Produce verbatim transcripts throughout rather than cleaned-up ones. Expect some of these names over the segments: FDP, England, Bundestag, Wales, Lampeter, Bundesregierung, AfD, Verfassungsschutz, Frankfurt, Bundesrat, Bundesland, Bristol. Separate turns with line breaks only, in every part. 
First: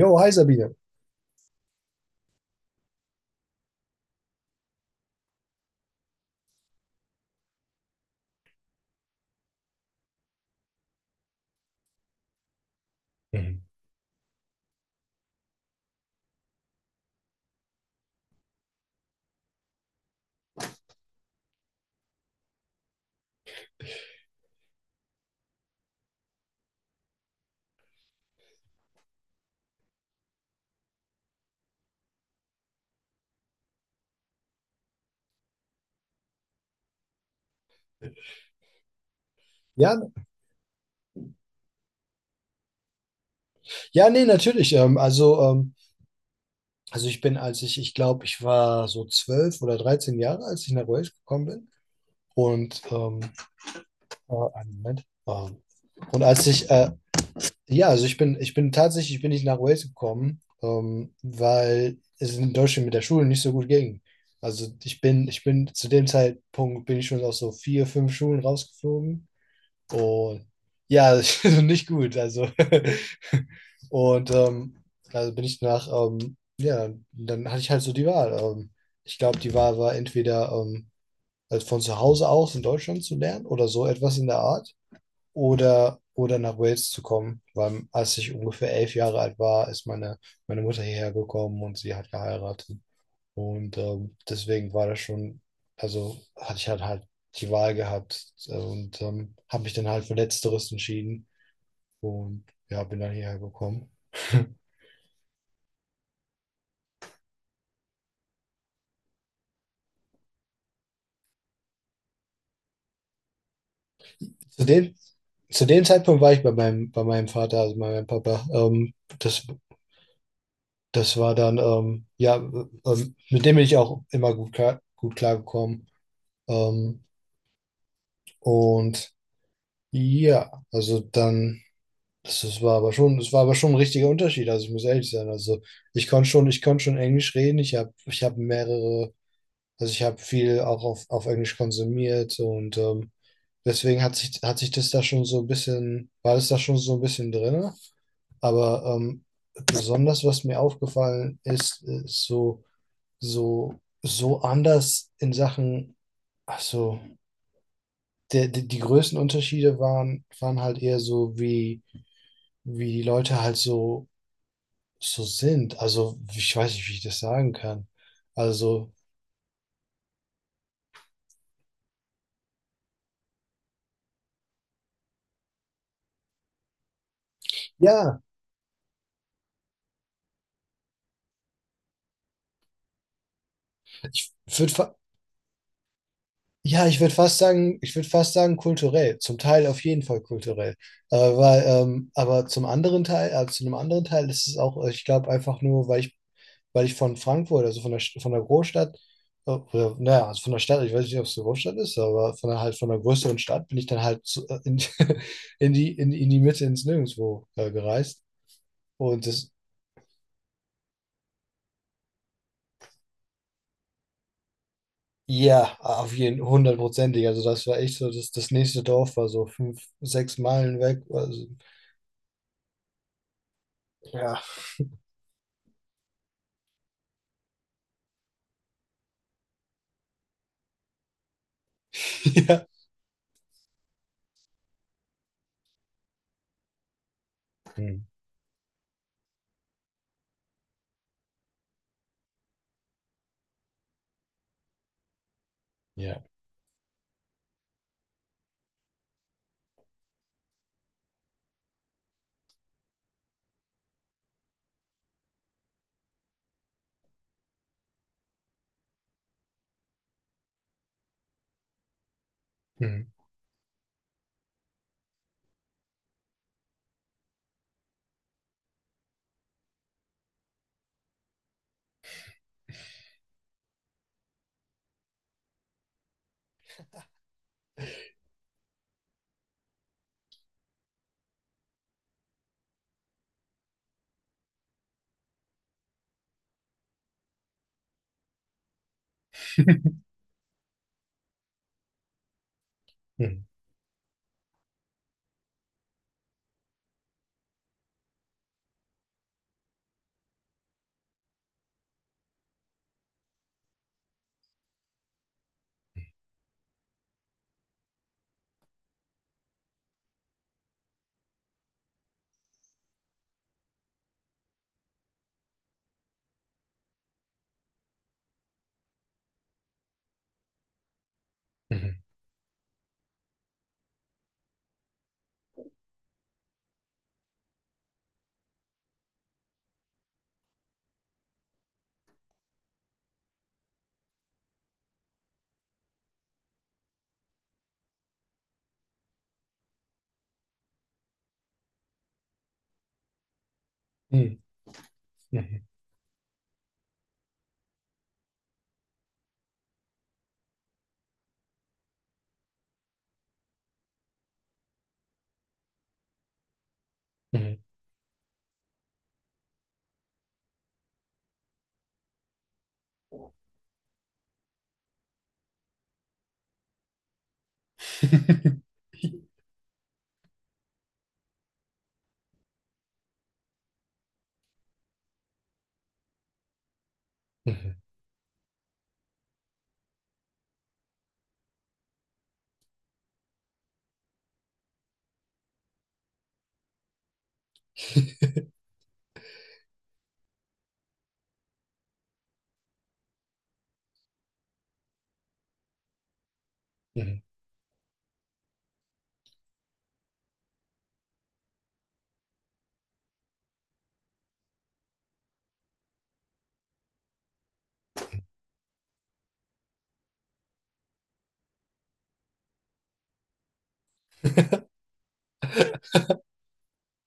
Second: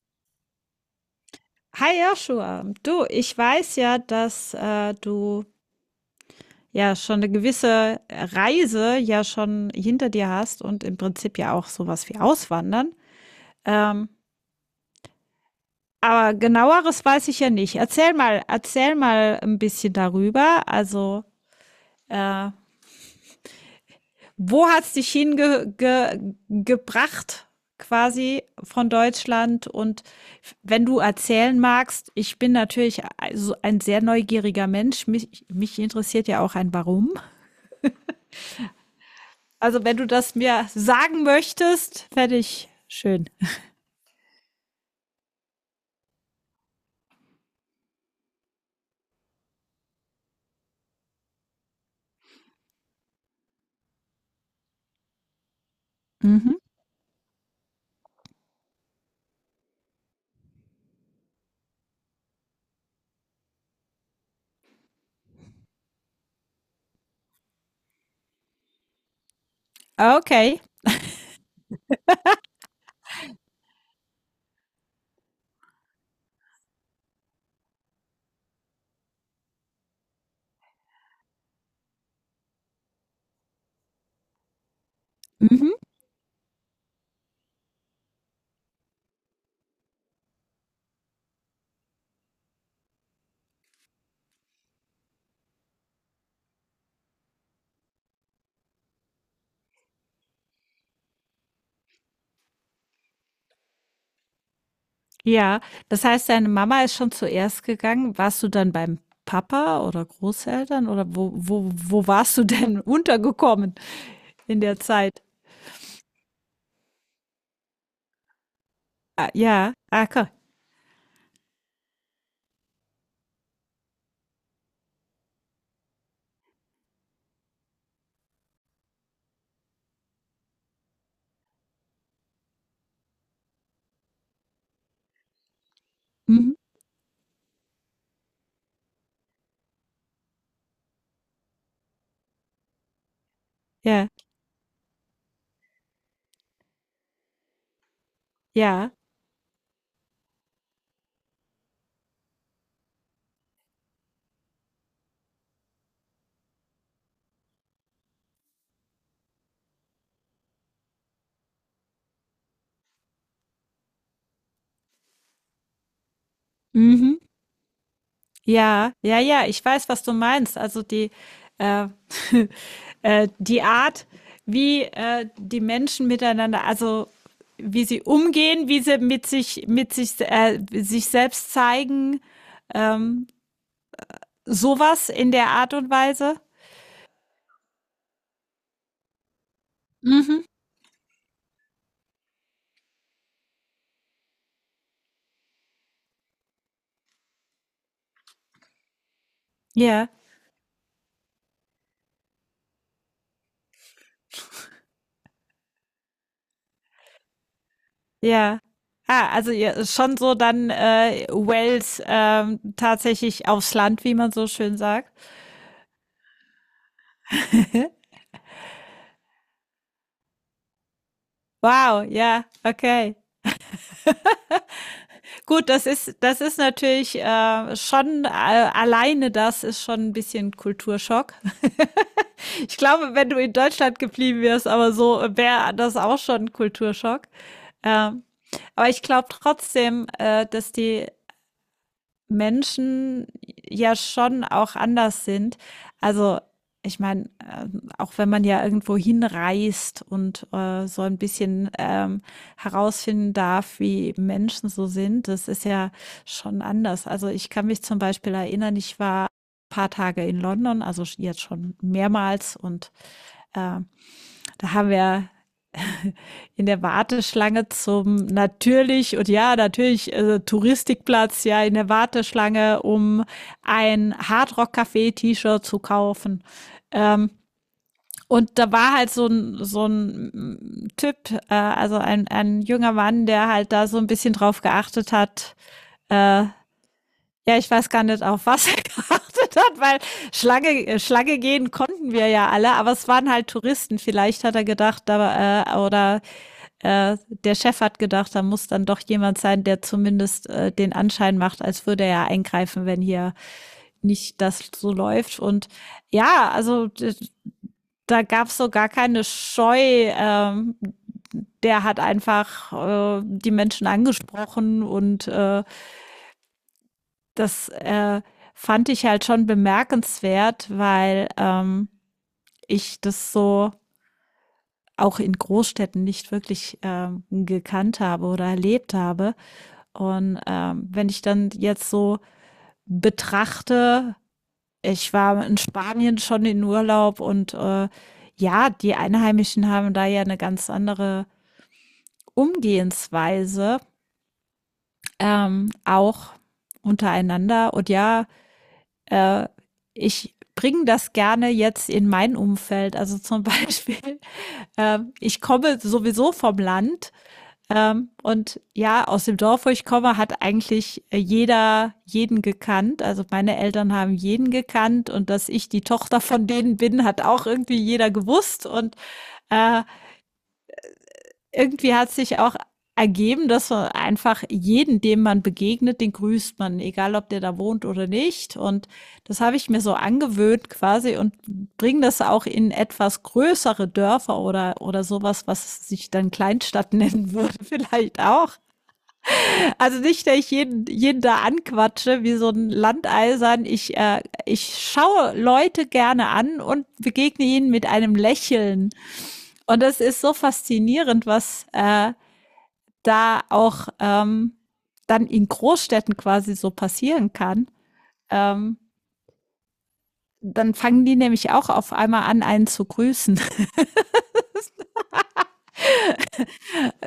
Jo, hi Sabine.
Hi Joshua, du, ich weiß ja, dass äh, du ja schon eine gewisse Reise ja schon hinter dir hast und im Prinzip ja auch sowas wie Auswandern.
Mhm.
Ähm, aber genaueres weiß ich ja nicht. Erzähl mal, erzähl mal ein bisschen darüber. Also, äh, wo hat's dich hinge ge gebracht quasi von Deutschland? Und wenn du erzählen magst, ich bin natürlich also ein sehr neugieriger Mensch. Mich mich interessiert ja auch ein Warum. Also,
Ja,
wenn du das mir sagen möchtest, fände ich schön.
ja, nee, natürlich. Ähm, also, ähm, also ich bin, als ich, ich glaube, ich war so zwölf oder dreizehn Jahre, als ich nach Wales gekommen bin. Und ähm, äh, Einen Moment. Ähm, und als
Mhm.
ich, äh, ja, also ich bin, ich bin tatsächlich, ich bin nicht nach Wales gekommen, ähm, weil es in Deutschland mit der Schule nicht so gut ging. Also ich bin, ich bin zu dem Zeitpunkt bin ich schon aus so vier, fünf Schulen rausgeflogen. Und
Okay.
ja, also nicht gut. Also, und ähm, also bin ich nach, ähm, ja, dann hatte ich halt so die Wahl. Ähm, ich glaube, die Wahl war entweder, ähm, also von zu Hause aus in Deutschland zu lernen oder so etwas in der Art
Mhm.
oder, oder nach Wales zu kommen, weil als ich ungefähr elf Jahre alt war, ist meine, meine Mutter hierher gekommen und sie hat geheiratet. Und ähm, deswegen war das schon, also hatte ich halt halt die Wahl gehabt, äh, und ähm, habe mich dann halt für Letzteres entschieden und ja, bin dann hierher gekommen.
Ja, das heißt, deine Mama ist schon zuerst gegangen. Warst du dann beim Papa oder Großeltern oder wo wo wo warst du denn untergekommen in
Zu
der
dem,
Zeit?
zu dem Zeitpunkt war ich bei meinem, bei meinem Vater, also bei meinem Papa. Ähm,
Ah,
das,
ja. Ah, ko
Das war dann, ähm, ja, ähm, mit dem bin ich auch immer gut klar, gut klargekommen. Ähm, und ja, also dann. Das, das war aber schon, das war aber schon ein richtiger Unterschied. Also ich muss ehrlich sein. Also ich konnte schon,
Mhm.
ich konnte schon Englisch reden. Ich habe, ich habe mehrere, also ich habe viel auch auf, auf Englisch konsumiert und ähm, deswegen
Ja,
hat sich, hat sich das da schon so ein bisschen, war das da schon so ein bisschen drin. Aber
ja.
ähm, besonders, was mir aufgefallen ist, ist so, so, so anders in Sachen, also der, die, die größten Unterschiede waren, waren halt eher so, wie, wie die Leute halt so so sind. Also, ich weiß nicht, wie ich
Mhm.
das sagen kann. Also,
Ja, ja, ja, ich weiß, was du meinst. Also die, äh, äh, die Art, wie äh, die Menschen miteinander, also wie sie
ja,
umgehen, wie sie mit sich, mit sich, äh, sich selbst zeigen, ähm,
ich würd fa
sowas in der Art und Weise.
ja, ich würde fast sagen, ich würde fast sagen kulturell. Zum Teil auf jeden Fall
Mhm.
kulturell. Aber, weil, ähm, aber zum anderen Teil, äh, zu einem anderen Teil ist es auch, äh, ich glaube, einfach nur, weil ich, weil ich von Frankfurt, also von der, St- von der Großstadt, äh, oder,
Ja,
naja, also von der Stadt, ich weiß nicht, ob es eine Großstadt ist, aber von der, halt von der größeren Stadt bin ich dann halt zu, äh, in, in die, in, in die Mitte ins Nirgendwo äh, gereist.
ja.
Und
Ah,
das,
also ja, schon so dann äh, Wales ähm, tatsächlich aufs Land, wie man so schön sagt.
Ja, auf jeden hundertprozentig. Also das war echt so, das, das nächste Dorf war so fünf, sechs Meilen weg. Also,
Wow, ja, okay.
ja,
Gut, das ist das ist natürlich, äh, schon äh, alleine das ist schon ein bisschen Kulturschock.
ja.
Ich glaube, wenn du in Deutschland geblieben wärst, aber so wäre das auch schon 'n Kulturschock.
Hm.
Ähm, aber ich glaube trotzdem, äh, dass die Menschen ja schon auch anders sind.
Ja.
Also, ich meine, ähm, auch wenn man ja irgendwo hinreist und, äh, so ein bisschen, ähm, herausfinden darf, wie Menschen so sind, das ist ja schon anders. Also, ich kann mich zum Beispiel erinnern, ich war ein paar Tage in London, also jetzt schon mehrmals und,
Mhm.
ähm, da haben wir in der Warteschlange zum natürlich und ja, natürlich äh, Touristikplatz, ja, in der Warteschlange, um ein Hardrock Café T-Shirt zu kaufen. Ähm, und da war halt so ein, so ein Typ, äh, also ein, ein junger Mann, der halt da so ein bisschen drauf geachtet hat. Äh, ja, ich weiß gar nicht, auf was er geachtet hat, weil Schlange, äh, Schlange gehen konnten wir ja alle, aber es waren
Mhm.
halt Touristen. Vielleicht hat er gedacht, da, äh, oder äh, der Chef hat gedacht, da muss dann doch jemand sein, der zumindest äh, den Anschein macht, als würde er ja eingreifen, wenn hier nicht das so läuft. Und ja, also da gab es so gar keine Scheu. Ähm, der hat einfach äh, die Menschen angesprochen und äh, das äh, fand ich halt schon bemerkenswert, weil ähm,
Mhm.
ich das so auch in Großstädten nicht wirklich ähm, gekannt habe oder erlebt habe. Und ähm, wenn ich dann jetzt so betrachte, ich war in Spanien schon in Urlaub und äh, ja, die Einheimischen haben da ja eine ganz andere Umgehensweise,
Mhm. Mhm.
ähm, auch untereinander. Und ja, äh, ich bringe das gerne jetzt in mein Umfeld. Also zum Beispiel, äh, ich komme sowieso vom Land.
Mhm.
Ähm, und ja, aus dem Dorf, wo ich komme, hat eigentlich äh, jeder jeden gekannt. Also meine Eltern haben jeden gekannt und dass ich die Tochter von denen bin, hat auch irgendwie jeder gewusst. Und äh, irgendwie hat sich auch ergeben, dass man einfach jeden, dem man begegnet, den grüßt man, egal ob der da
Mhm.
wohnt oder nicht. Und das habe ich mir so angewöhnt quasi und bringe das auch in etwas größere Dörfer oder, oder sowas, was sich dann Kleinstadt nennen würde, vielleicht auch. Also nicht, dass ich jeden, jeden da anquatsche wie so ein Landeisern. Ich, äh, ich schaue Leute gerne an und
Mhm.
begegne ihnen mit einem Lächeln. Und das ist so faszinierend, was äh, da auch ähm, dann in Großstädten quasi so passieren kann. Ähm, dann fangen die nämlich auch auf einmal an, einen zu grüßen.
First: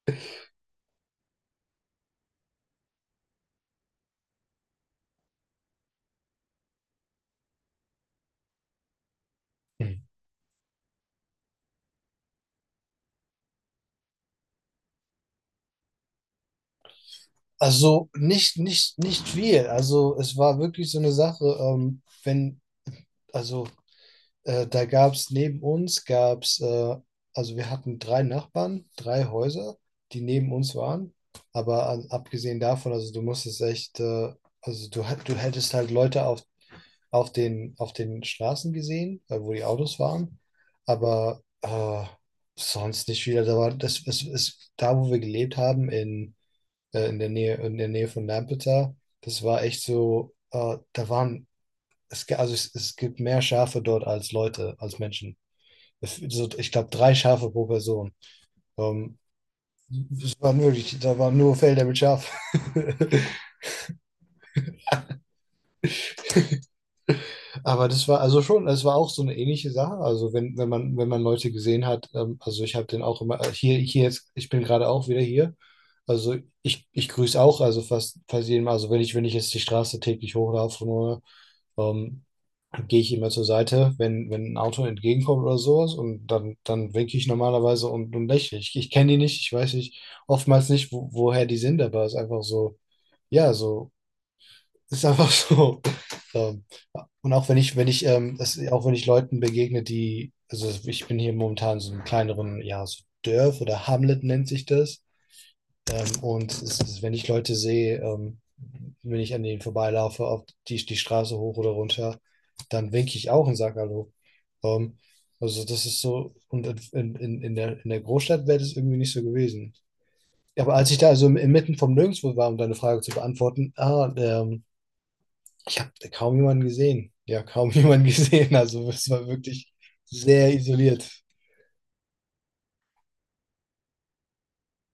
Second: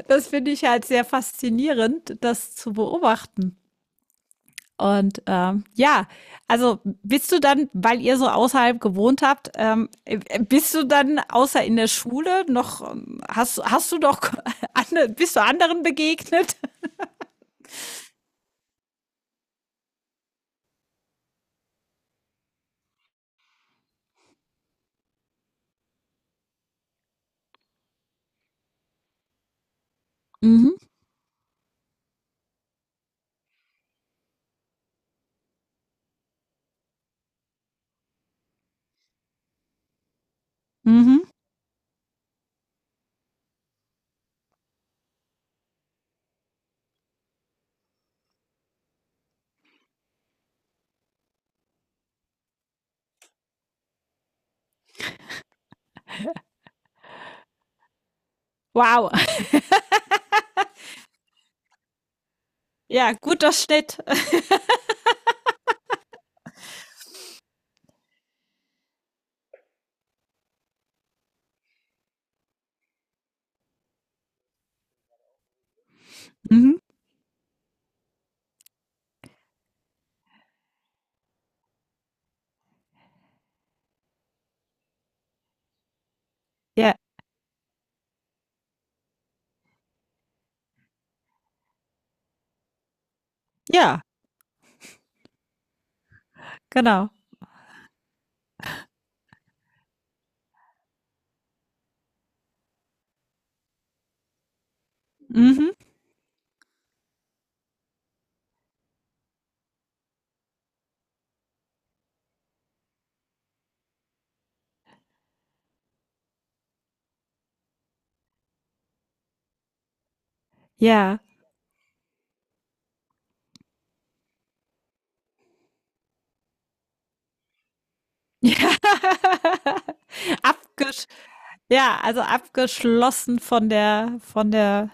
Das finde ich halt sehr faszinierend, das zu beobachten. Und ähm, ja, also bist du dann, weil ihr so außerhalb gewohnt habt, ähm,
Mhm.
äh, bist du dann außer in der Schule noch, ähm, hast, hast du doch, ande- bist du anderen begegnet?
Also nicht, nicht, nicht viel. Also es war wirklich so eine Sache, ähm, wenn, also Äh, da gab es neben uns, gab es, äh, also wir hatten drei Nachbarn, drei Häuser, die neben uns
Mhm.
waren. Aber an, abgesehen davon, also du musstest echt, äh, also du, hat- du hättest halt Leute auf, auf den, auf den Straßen gesehen, äh, wo die Autos waren.
Mhm.
Aber äh, sonst nicht viel. Da war, das ist, Ist da, wo wir gelebt haben, in, äh, in der Nähe, in der Nähe von Lampeter, das war echt so, äh, da waren, es, ge- also es, es gibt mehr Schafe dort als Leute, als Menschen es- so, ich glaube, drei Schafe pro Person.
Wow.
Ähm, es waren wirklich, Da waren nur Felder mit Schafen.
Ja, guter Schnitt.
Aber das war also schon, das war auch so eine ähnliche Sache. Also wenn, wenn man, wenn man Leute gesehen hat, ähm, also ich habe den auch immer, äh, hier, hier jetzt, ich bin gerade auch wieder hier. Also
Mhm.
ich, ich grüße auch, also fast, fast jedem, also wenn ich, wenn ich jetzt die Straße täglich hochlaufe, nur, ähm, gehe ich immer zur Seite, wenn, wenn ein Auto entgegenkommt oder sowas und dann, dann
Ja,
winke ich normalerweise und, und lächle. Ich, ich kenne die nicht, ich weiß nicht, oftmals nicht, wo, woher die sind, aber es ist einfach so, ja, so,
ja,
ist einfach so. Ähm,
genau.
und auch wenn ich, wenn ich, ähm, das, auch wenn ich Leuten begegne, die, also ich bin hier momentan in so einem kleineren, ja, so Dörf oder Hamlet nennt sich das.
Mhm.
Ähm, und es ist, wenn ich Leute sehe, ähm, wenn ich an denen vorbeilaufe, auf die, die Straße hoch oder runter, dann winke ich auch und sage Hallo. Ähm, also das ist so, und in, in, in der, in der Großstadt wäre das irgendwie nicht so gewesen. Ja, aber als ich da
Ja.
also im- inmitten vom Nirgendwo war, um deine Frage zu beantworten, ah, ähm, ich habe kaum jemanden gesehen. Ja, kaum jemanden gesehen.
Ja.
Also es war wirklich sehr
Abgesch
isoliert.
ja, also abgeschlossen von der, von der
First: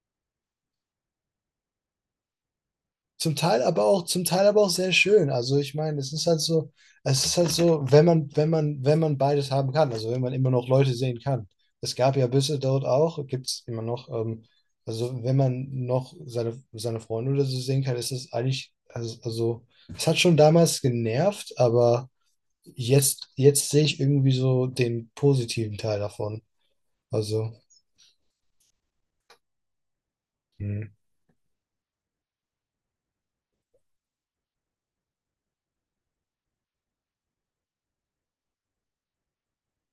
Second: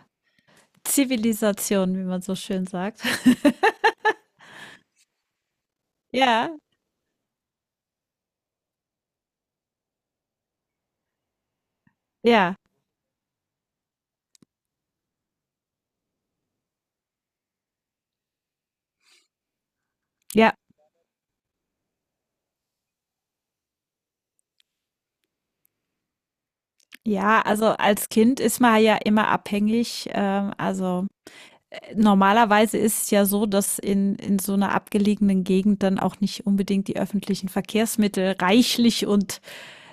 Zivilisation, wie man so schön sagt.
Zum Teil aber auch, zum Teil aber auch sehr schön. Also ich meine, es ist halt
Ja,
so, es ist halt so, wenn man, wenn man, wenn man beides haben kann, also wenn man immer noch Leute sehen kann. Es gab ja
ja,
Büsse dort auch, gibt es immer noch, ähm, also wenn man noch seine, seine Freunde oder so sehen kann, ist es eigentlich, also, also es hat schon
ja.
damals genervt, aber jetzt, jetzt sehe ich irgendwie so den positiven Teil davon.
Ja,
Also.
also als Kind ist man ja immer abhängig. Ähm,
Mhm.
also, äh, normalerweise ist es ja so, dass in in so einer abgelegenen Gegend dann auch nicht unbedingt die öffentlichen Verkehrsmittel reichlich und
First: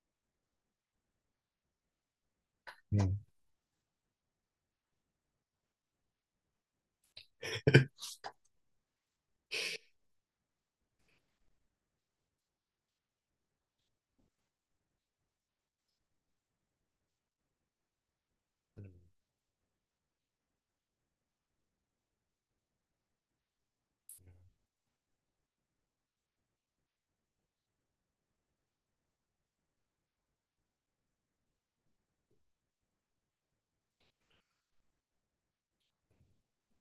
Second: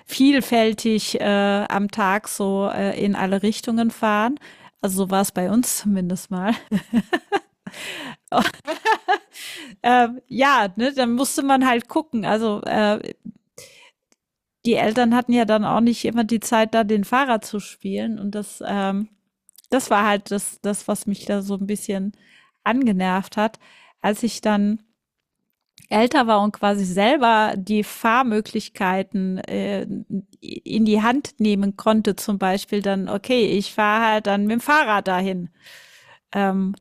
vielfältig, äh, am Tag so, äh, in
Mhm.
alle Richtungen fahren. Also, so war es bei uns zumindest mal. Ähm, ja, ne, dann musste man halt gucken. Also, äh, die Eltern hatten ja dann auch nicht immer die Zeit, da den Fahrer zu spielen und das, ähm das war halt das, das, was mich da so ein bisschen angenervt hat. Als ich dann älter war und quasi selber die Fahrmöglichkeiten äh, in die Hand nehmen konnte, zum Beispiel dann, okay, ich fahre halt dann mit dem Fahrrad dahin. Ähm,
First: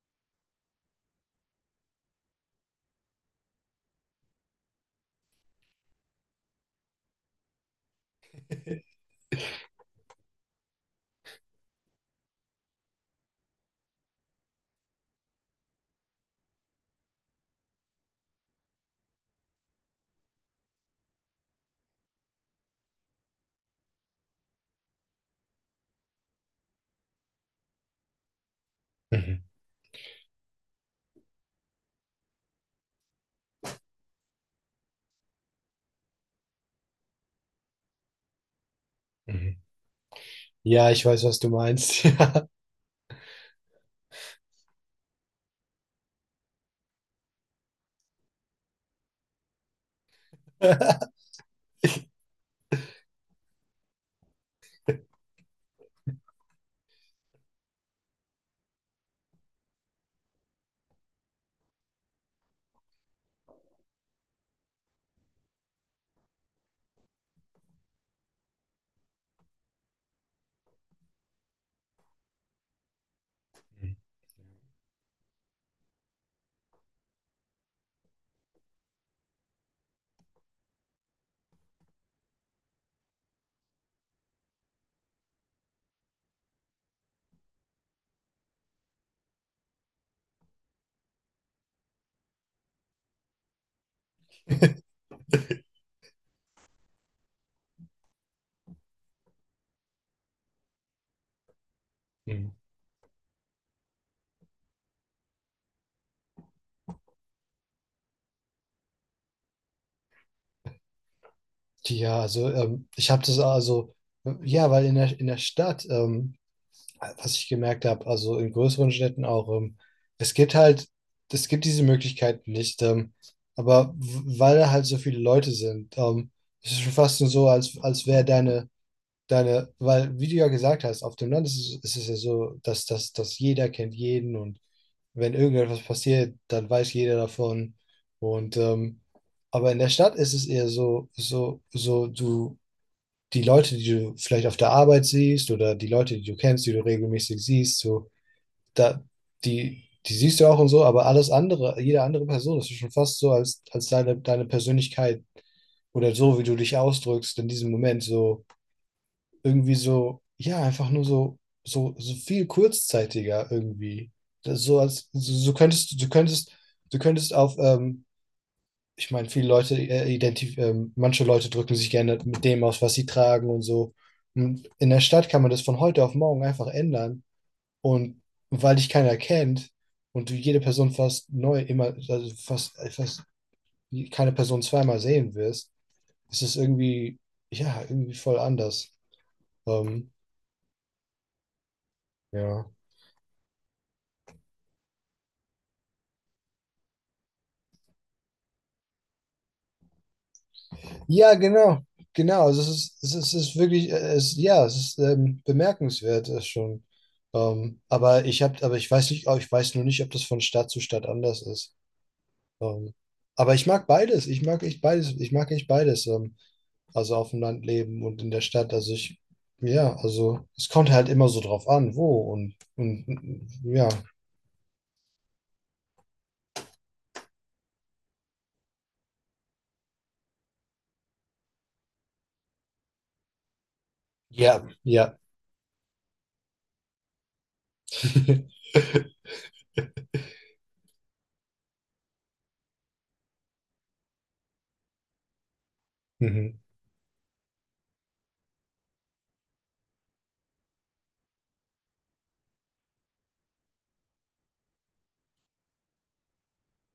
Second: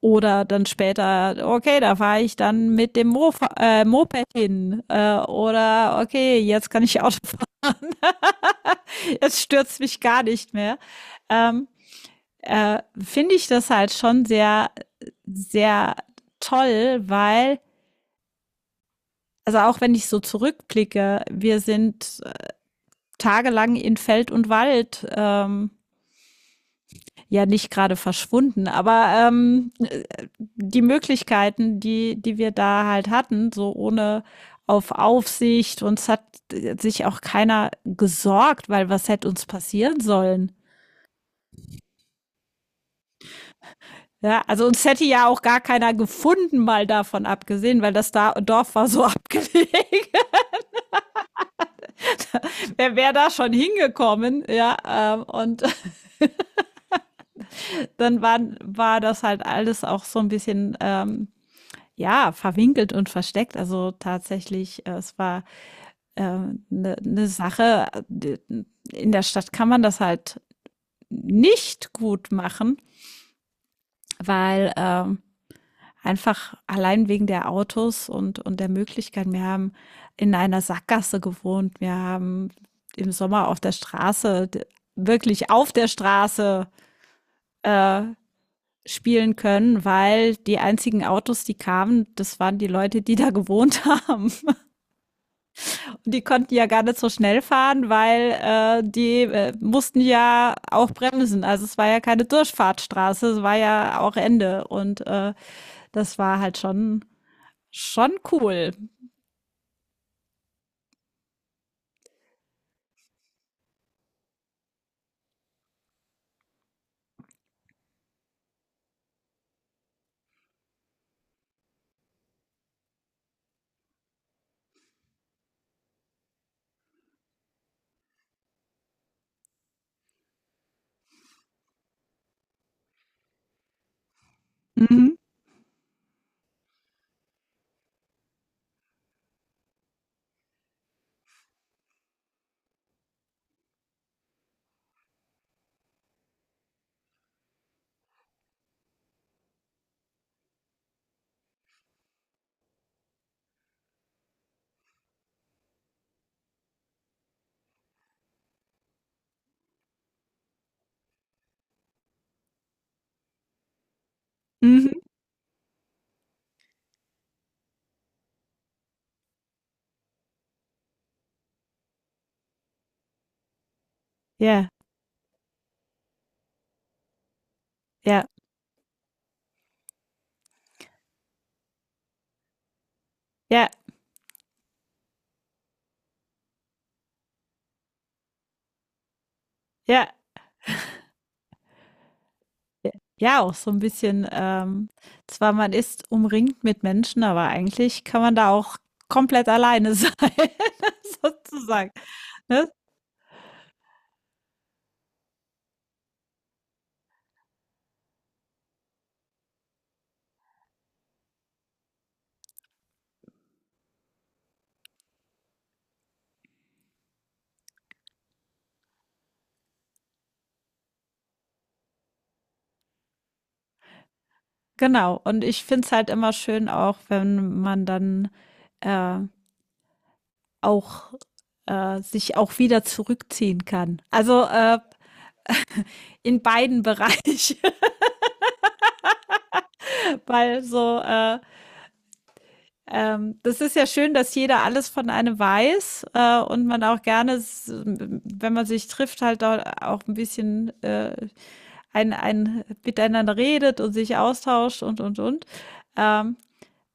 oder dann später, okay, da fahre ich dann mit dem Mo äh, Moped hin. Äh, oder okay, jetzt kann ich Auto fahren. jetzt stürzt mich gar nicht mehr. Ähm, äh, finde ich das halt schon sehr, sehr toll, weil, also auch wenn ich so zurückblicke, wir sind äh, tagelang in Feld und Wald. Ähm, ja nicht gerade verschwunden, aber
Mhm.
ähm, äh, die Möglichkeiten, die, die wir da halt hatten, so ohne auf Aufsicht, uns hat äh, sich auch keiner gesorgt, weil was hätte uns
Mhm.
passieren sollen?
Ja, ich weiß, was du meinst.
Ja, also uns hätte ja auch gar keiner gefunden, mal davon abgesehen, weil das da Dorf war so abgelegen. Wer wäre da schon hingekommen? Ja, ähm, und dann waren, war das halt alles auch so ein bisschen, ähm, ja, verwinkelt und versteckt. Also tatsächlich, äh, es war eine äh, ne Sache. äh, In der Stadt kann man das halt nicht gut machen, weil ähm, einfach allein wegen der Autos und und der Möglichkeiten. Wir haben in einer Sackgasse gewohnt. Wir haben im Sommer auf der Straße d wirklich auf der Straße, äh, spielen können, weil die einzigen Autos, die kamen, das waren die Leute, die da gewohnt haben.
Ja.
Und die konnten ja gar nicht so schnell fahren, weil, äh, die, äh, mussten ja auch bremsen. Also, es war ja keine
Mhm.
Durchfahrtsstraße, es war ja auch Ende und, äh, das war halt schon schon cool.
Ja, also ähm, ich habe das also, äh, ja, weil in der, in der Stadt, ähm, was ich gemerkt habe, also in größeren Städten auch, ähm, es gibt halt, es gibt diese Möglichkeit nicht, ähm, aber w- weil da halt so viele Leute sind, ähm, es ist schon fast nur so, als, als wäre deine, deine, weil, wie du ja gesagt hast, auf dem Land ist es, ist es ja so, dass, dass, dass jeder kennt jeden und
Mhm,
wenn irgendetwas passiert, dann weiß jeder davon. Und ähm, aber in der Stadt ist es eher so, so, so, du, die Leute, die du vielleicht auf der Arbeit siehst oder die Leute, die du kennst, die du regelmäßig siehst, so, da, die, die siehst du auch und so, aber alles andere, jede andere Person, das ist schon fast so, als, als deine, deine Persönlichkeit oder so, wie du dich ausdrückst in diesem Moment, so irgendwie so, ja, einfach nur so, so, so viel kurzzeitiger irgendwie. Das, so
mhm.
als, so, so könntest du, könntest, du könntest auf, ähm, ich meine, viele Leute, äh, identif ähm, manche Leute drücken sich gerne mit dem aus, was sie tragen und so. Und
Ja,
in der Stadt kann man das von heute auf morgen einfach ändern. Und
ja,
weil dich keiner kennt und du jede Person fast neu, immer, also fast, fast
ja,
keine Person zweimal sehen wirst, ist es irgendwie, ja, irgendwie voll anders. Ähm,
ja,
ja.
j ja, auch so ein bisschen, ähm zwar man ist umringt mit Menschen, aber eigentlich kann man da auch komplett alleine sein,
Ja, genau,
sozusagen,
genau. Also es
ne?
ist, es ist, es ist wirklich, äh, es, ja, es ist ähm, bemerkenswert äh, schon. Ähm, aber ich habe, aber ich weiß nicht, oh, ich weiß nur nicht, ob das von Stadt zu Stadt anders ist. Ähm, aber ich mag beides. Ich mag echt beides. Ich mag echt beides. Ähm, also auf dem Land leben und in der Stadt. Also ich, ja, also es kommt halt immer so drauf an, wo und, und und- ja,
Genau. Und ich finde es halt immer schön auch, wenn man dann, äh, auch äh, sich auch wieder zurückziehen kann. Also,
ja,
äh,
ja.
in beiden Bereichen, weil so, äh Ähm, das ist ja schön, dass jeder alles von einem weiß, äh,
Mhm,
und man auch gerne, s wenn man sich trifft, halt da auch ein bisschen, äh, ein ein miteinander redet und sich austauscht und, und, und. Ähm,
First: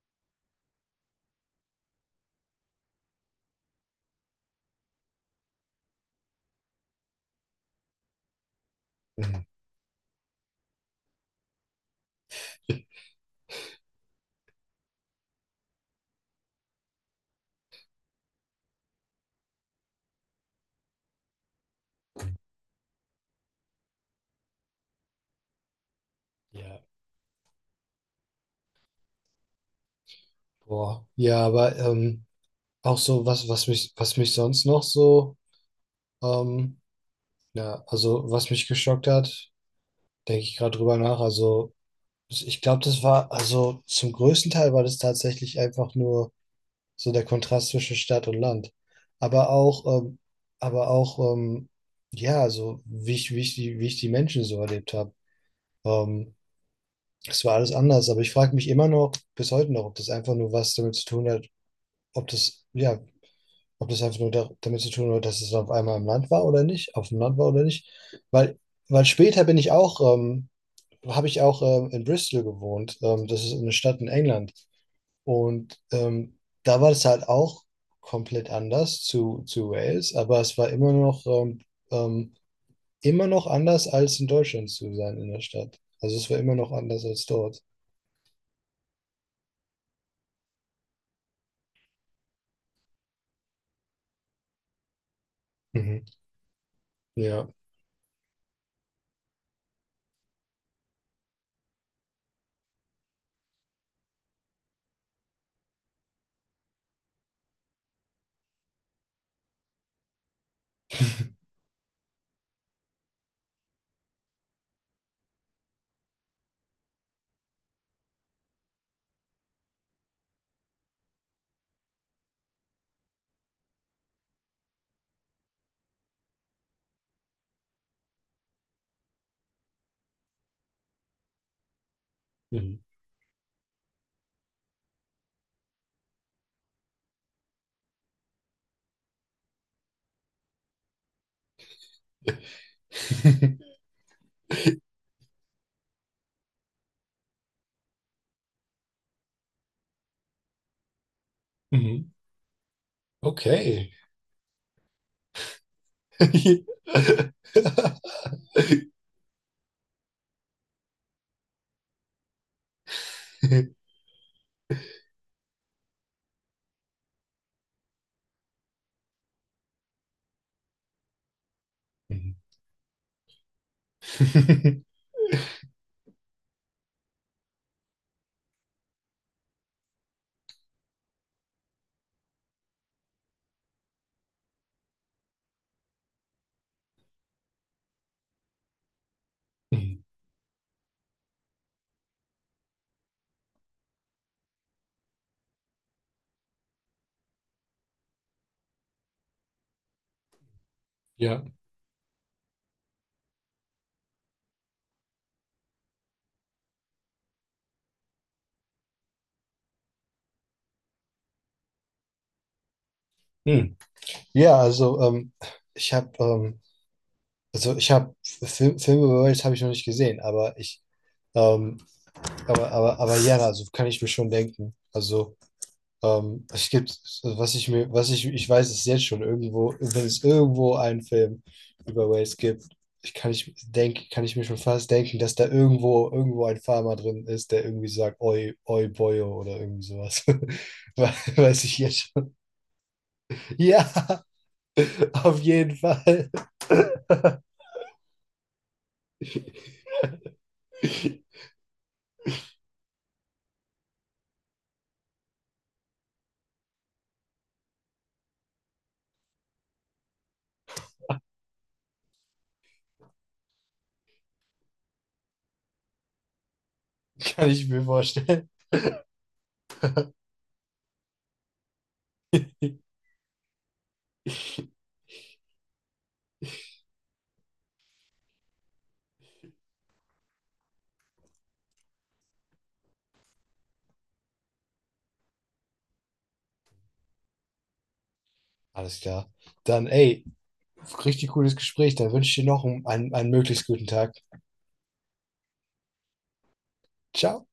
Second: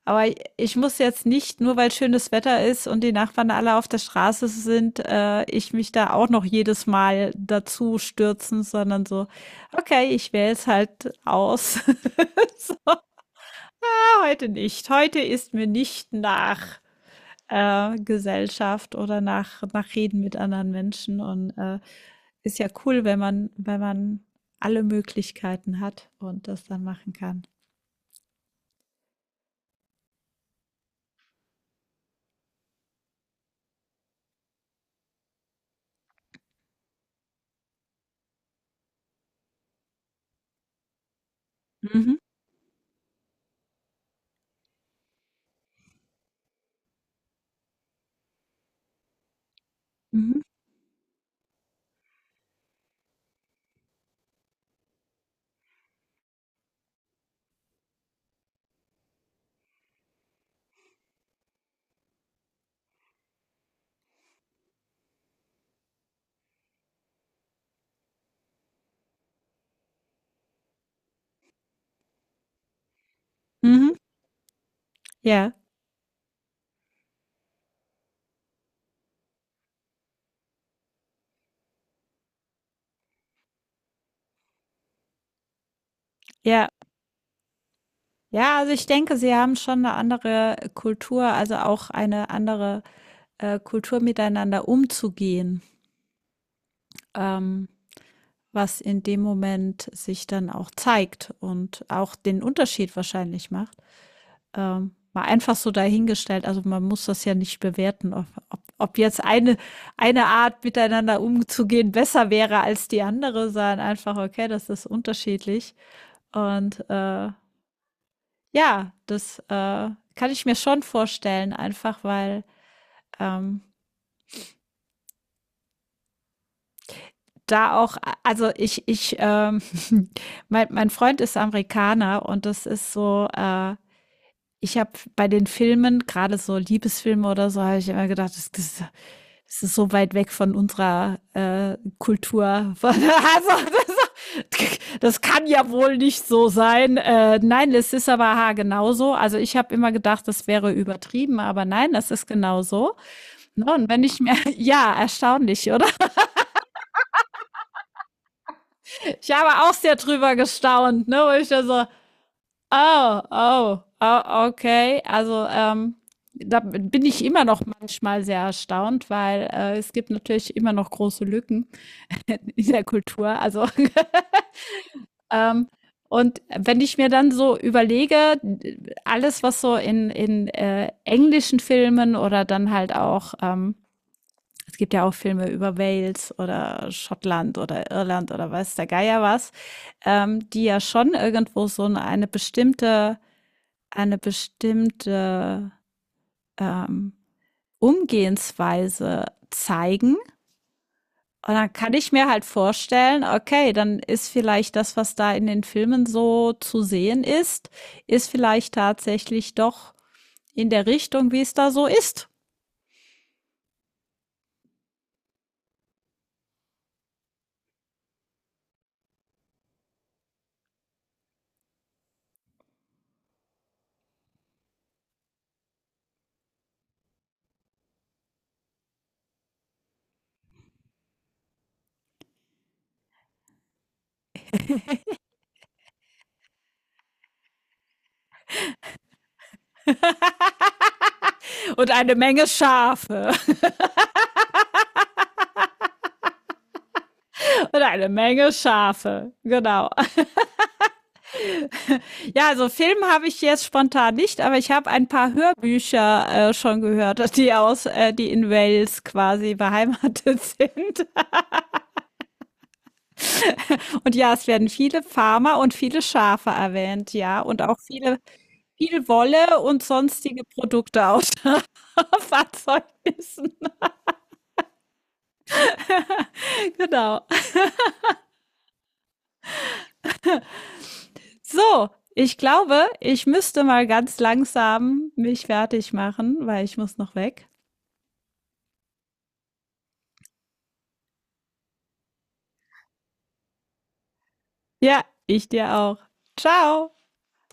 aber ich muss jetzt nicht, nur weil schönes Wetter ist und die Nachbarn alle auf der Straße sind, äh, ich mich da auch noch jedes Mal dazu stürzen, sondern so:
mhm.
„Okay, ich wähle es halt aus. So, ja, heute nicht. Heute ist mir nicht nach.“ äh, Gesellschaft oder nach nach Reden mit anderen Menschen und, äh, ist ja cool, wenn man wenn man alle Möglichkeiten hat und das
Ja,
dann machen kann.
boah. Ja, aber ähm, auch so, was, was mich, was mich sonst noch so, ähm, ja, also was mich geschockt hat, denke ich gerade drüber nach. Also
Mhm,
ich glaube, das war, also zum größten Teil war das tatsächlich einfach nur so der Kontrast zwischen Stadt und Land. Aber auch, ähm,
mhm,
aber auch, ähm, ja, also wie ich, wie ich die, wie ich die Menschen so erlebt habe. Ähm, Es war alles anders. Aber ich frage mich immer noch, bis heute noch, ob das einfach nur was damit zu tun hat, ob das, ja, ob das einfach nur da, damit zu tun hat, dass es auf einmal im Land war oder nicht, auf dem Land war oder nicht. Weil, Weil später bin ich auch, ähm, habe ich auch ähm, in Bristol gewohnt. Ähm, das ist eine
mhm.
Stadt in England.
Ja,
Und ähm, da war es halt auch komplett anders zu, zu Wales, aber es war immer noch, ähm, ähm, immer noch anders als in Deutschland zu sein in der Stadt. Also es war immer
ja.
noch anders als dort.
Ja, also ich denke, sie haben schon eine andere Kultur, also auch eine andere, äh, Kultur miteinander umzugehen,
Mhm. Ja.
ähm, was in dem Moment sich dann auch zeigt und auch den Unterschied wahrscheinlich macht. Ähm, mal einfach so dahingestellt. Also man muss das ja nicht bewerten, ob, ob, ob jetzt eine, eine Art miteinander umzugehen besser wäre als die andere, sondern einfach, okay, das ist unterschiedlich. Und äh, ja, das äh, kann ich mir schon vorstellen, einfach weil ähm, da auch, also ich, ich, ähm, mein, mein Freund ist Amerikaner und das
Mhm.
ist so, äh, ich habe bei den Filmen, gerade so Liebesfilme oder so, habe ich immer gedacht, das das das ist so weit weg von unserer, äh, Kultur. Von also, das das kann ja wohl nicht so sein. Äh, nein, es ist aber ha genauso. Also, ich habe immer gedacht, das wäre übertrieben, aber nein, das
Mhm.
ist genauso. Ne, und
Okay.
wenn ich mir ja, erstaunlich, oder? Ich habe auch sehr drüber gestaunt, ne, wo ich da so oh, oh, oh, okay. Also, ähm, da bin ich immer noch manchmal sehr erstaunt, weil, äh, es gibt natürlich immer noch große Lücken
Mhm.
in der Kultur. Also, ähm, und wenn ich mir dann so überlege, alles, was so in in, äh, englischen Filmen oder dann halt auch ähm, es gibt ja auch Filme über Wales oder Schottland oder Irland oder weiß der Geier was,
Mhm.
ähm, die ja schon irgendwo so 'ne eine bestimmte eine bestimmte ähm, Umgehensweise zeigen.
Ja.
Und dann kann ich mir halt vorstellen, okay, dann ist vielleicht das, was da in den Filmen so zu sehen ist, ist vielleicht tatsächlich doch in der Richtung, wie es da so ist.
Hm. Ja, also ähm, ich habe ähm, also ich habe Film, Filme über Wales habe ich noch nicht gesehen, aber ich ähm, aber aber aber ja, also kann ich mir schon denken. Also ähm, es gibt was ich mir was ich ich weiß es jetzt schon irgendwo, wenn es irgendwo einen Film über Wales gibt, ich kann ich denke kann ich mir schon fast denken, dass da irgendwo irgendwo ein Farmer drin ist, der irgendwie sagt Oi Oi Boyo oder irgendwie sowas. We- Weiß ich
Und
jetzt
eine
schon.
Menge Schafe.
Ja, auf jeden Fall.
Und eine Menge Schafe. Genau. Ja, also Film habe ich jetzt spontan nicht, aber ich habe ein paar Hörbücher äh, schon gehört, die aus, äh, die in Wales quasi beheimatet sind. Und ja, es werden viele Farmer und viele Schafe erwähnt, ja,
Kann
und
ich
auch
mir
viele,
vorstellen.
viel Wolle und sonstige Produkte aus Fahrzeugnissen. Genau. So, ich glaube, ich müsste mal ganz langsam mich fertig machen, weil ich muss noch weg.
Alles klar. Dann, ey, richtig cooles Gespräch. Dann wünsche ich dir noch einen, einen möglichst guten Tag.
Ja, ich dir auch. Ciao.
Ciao.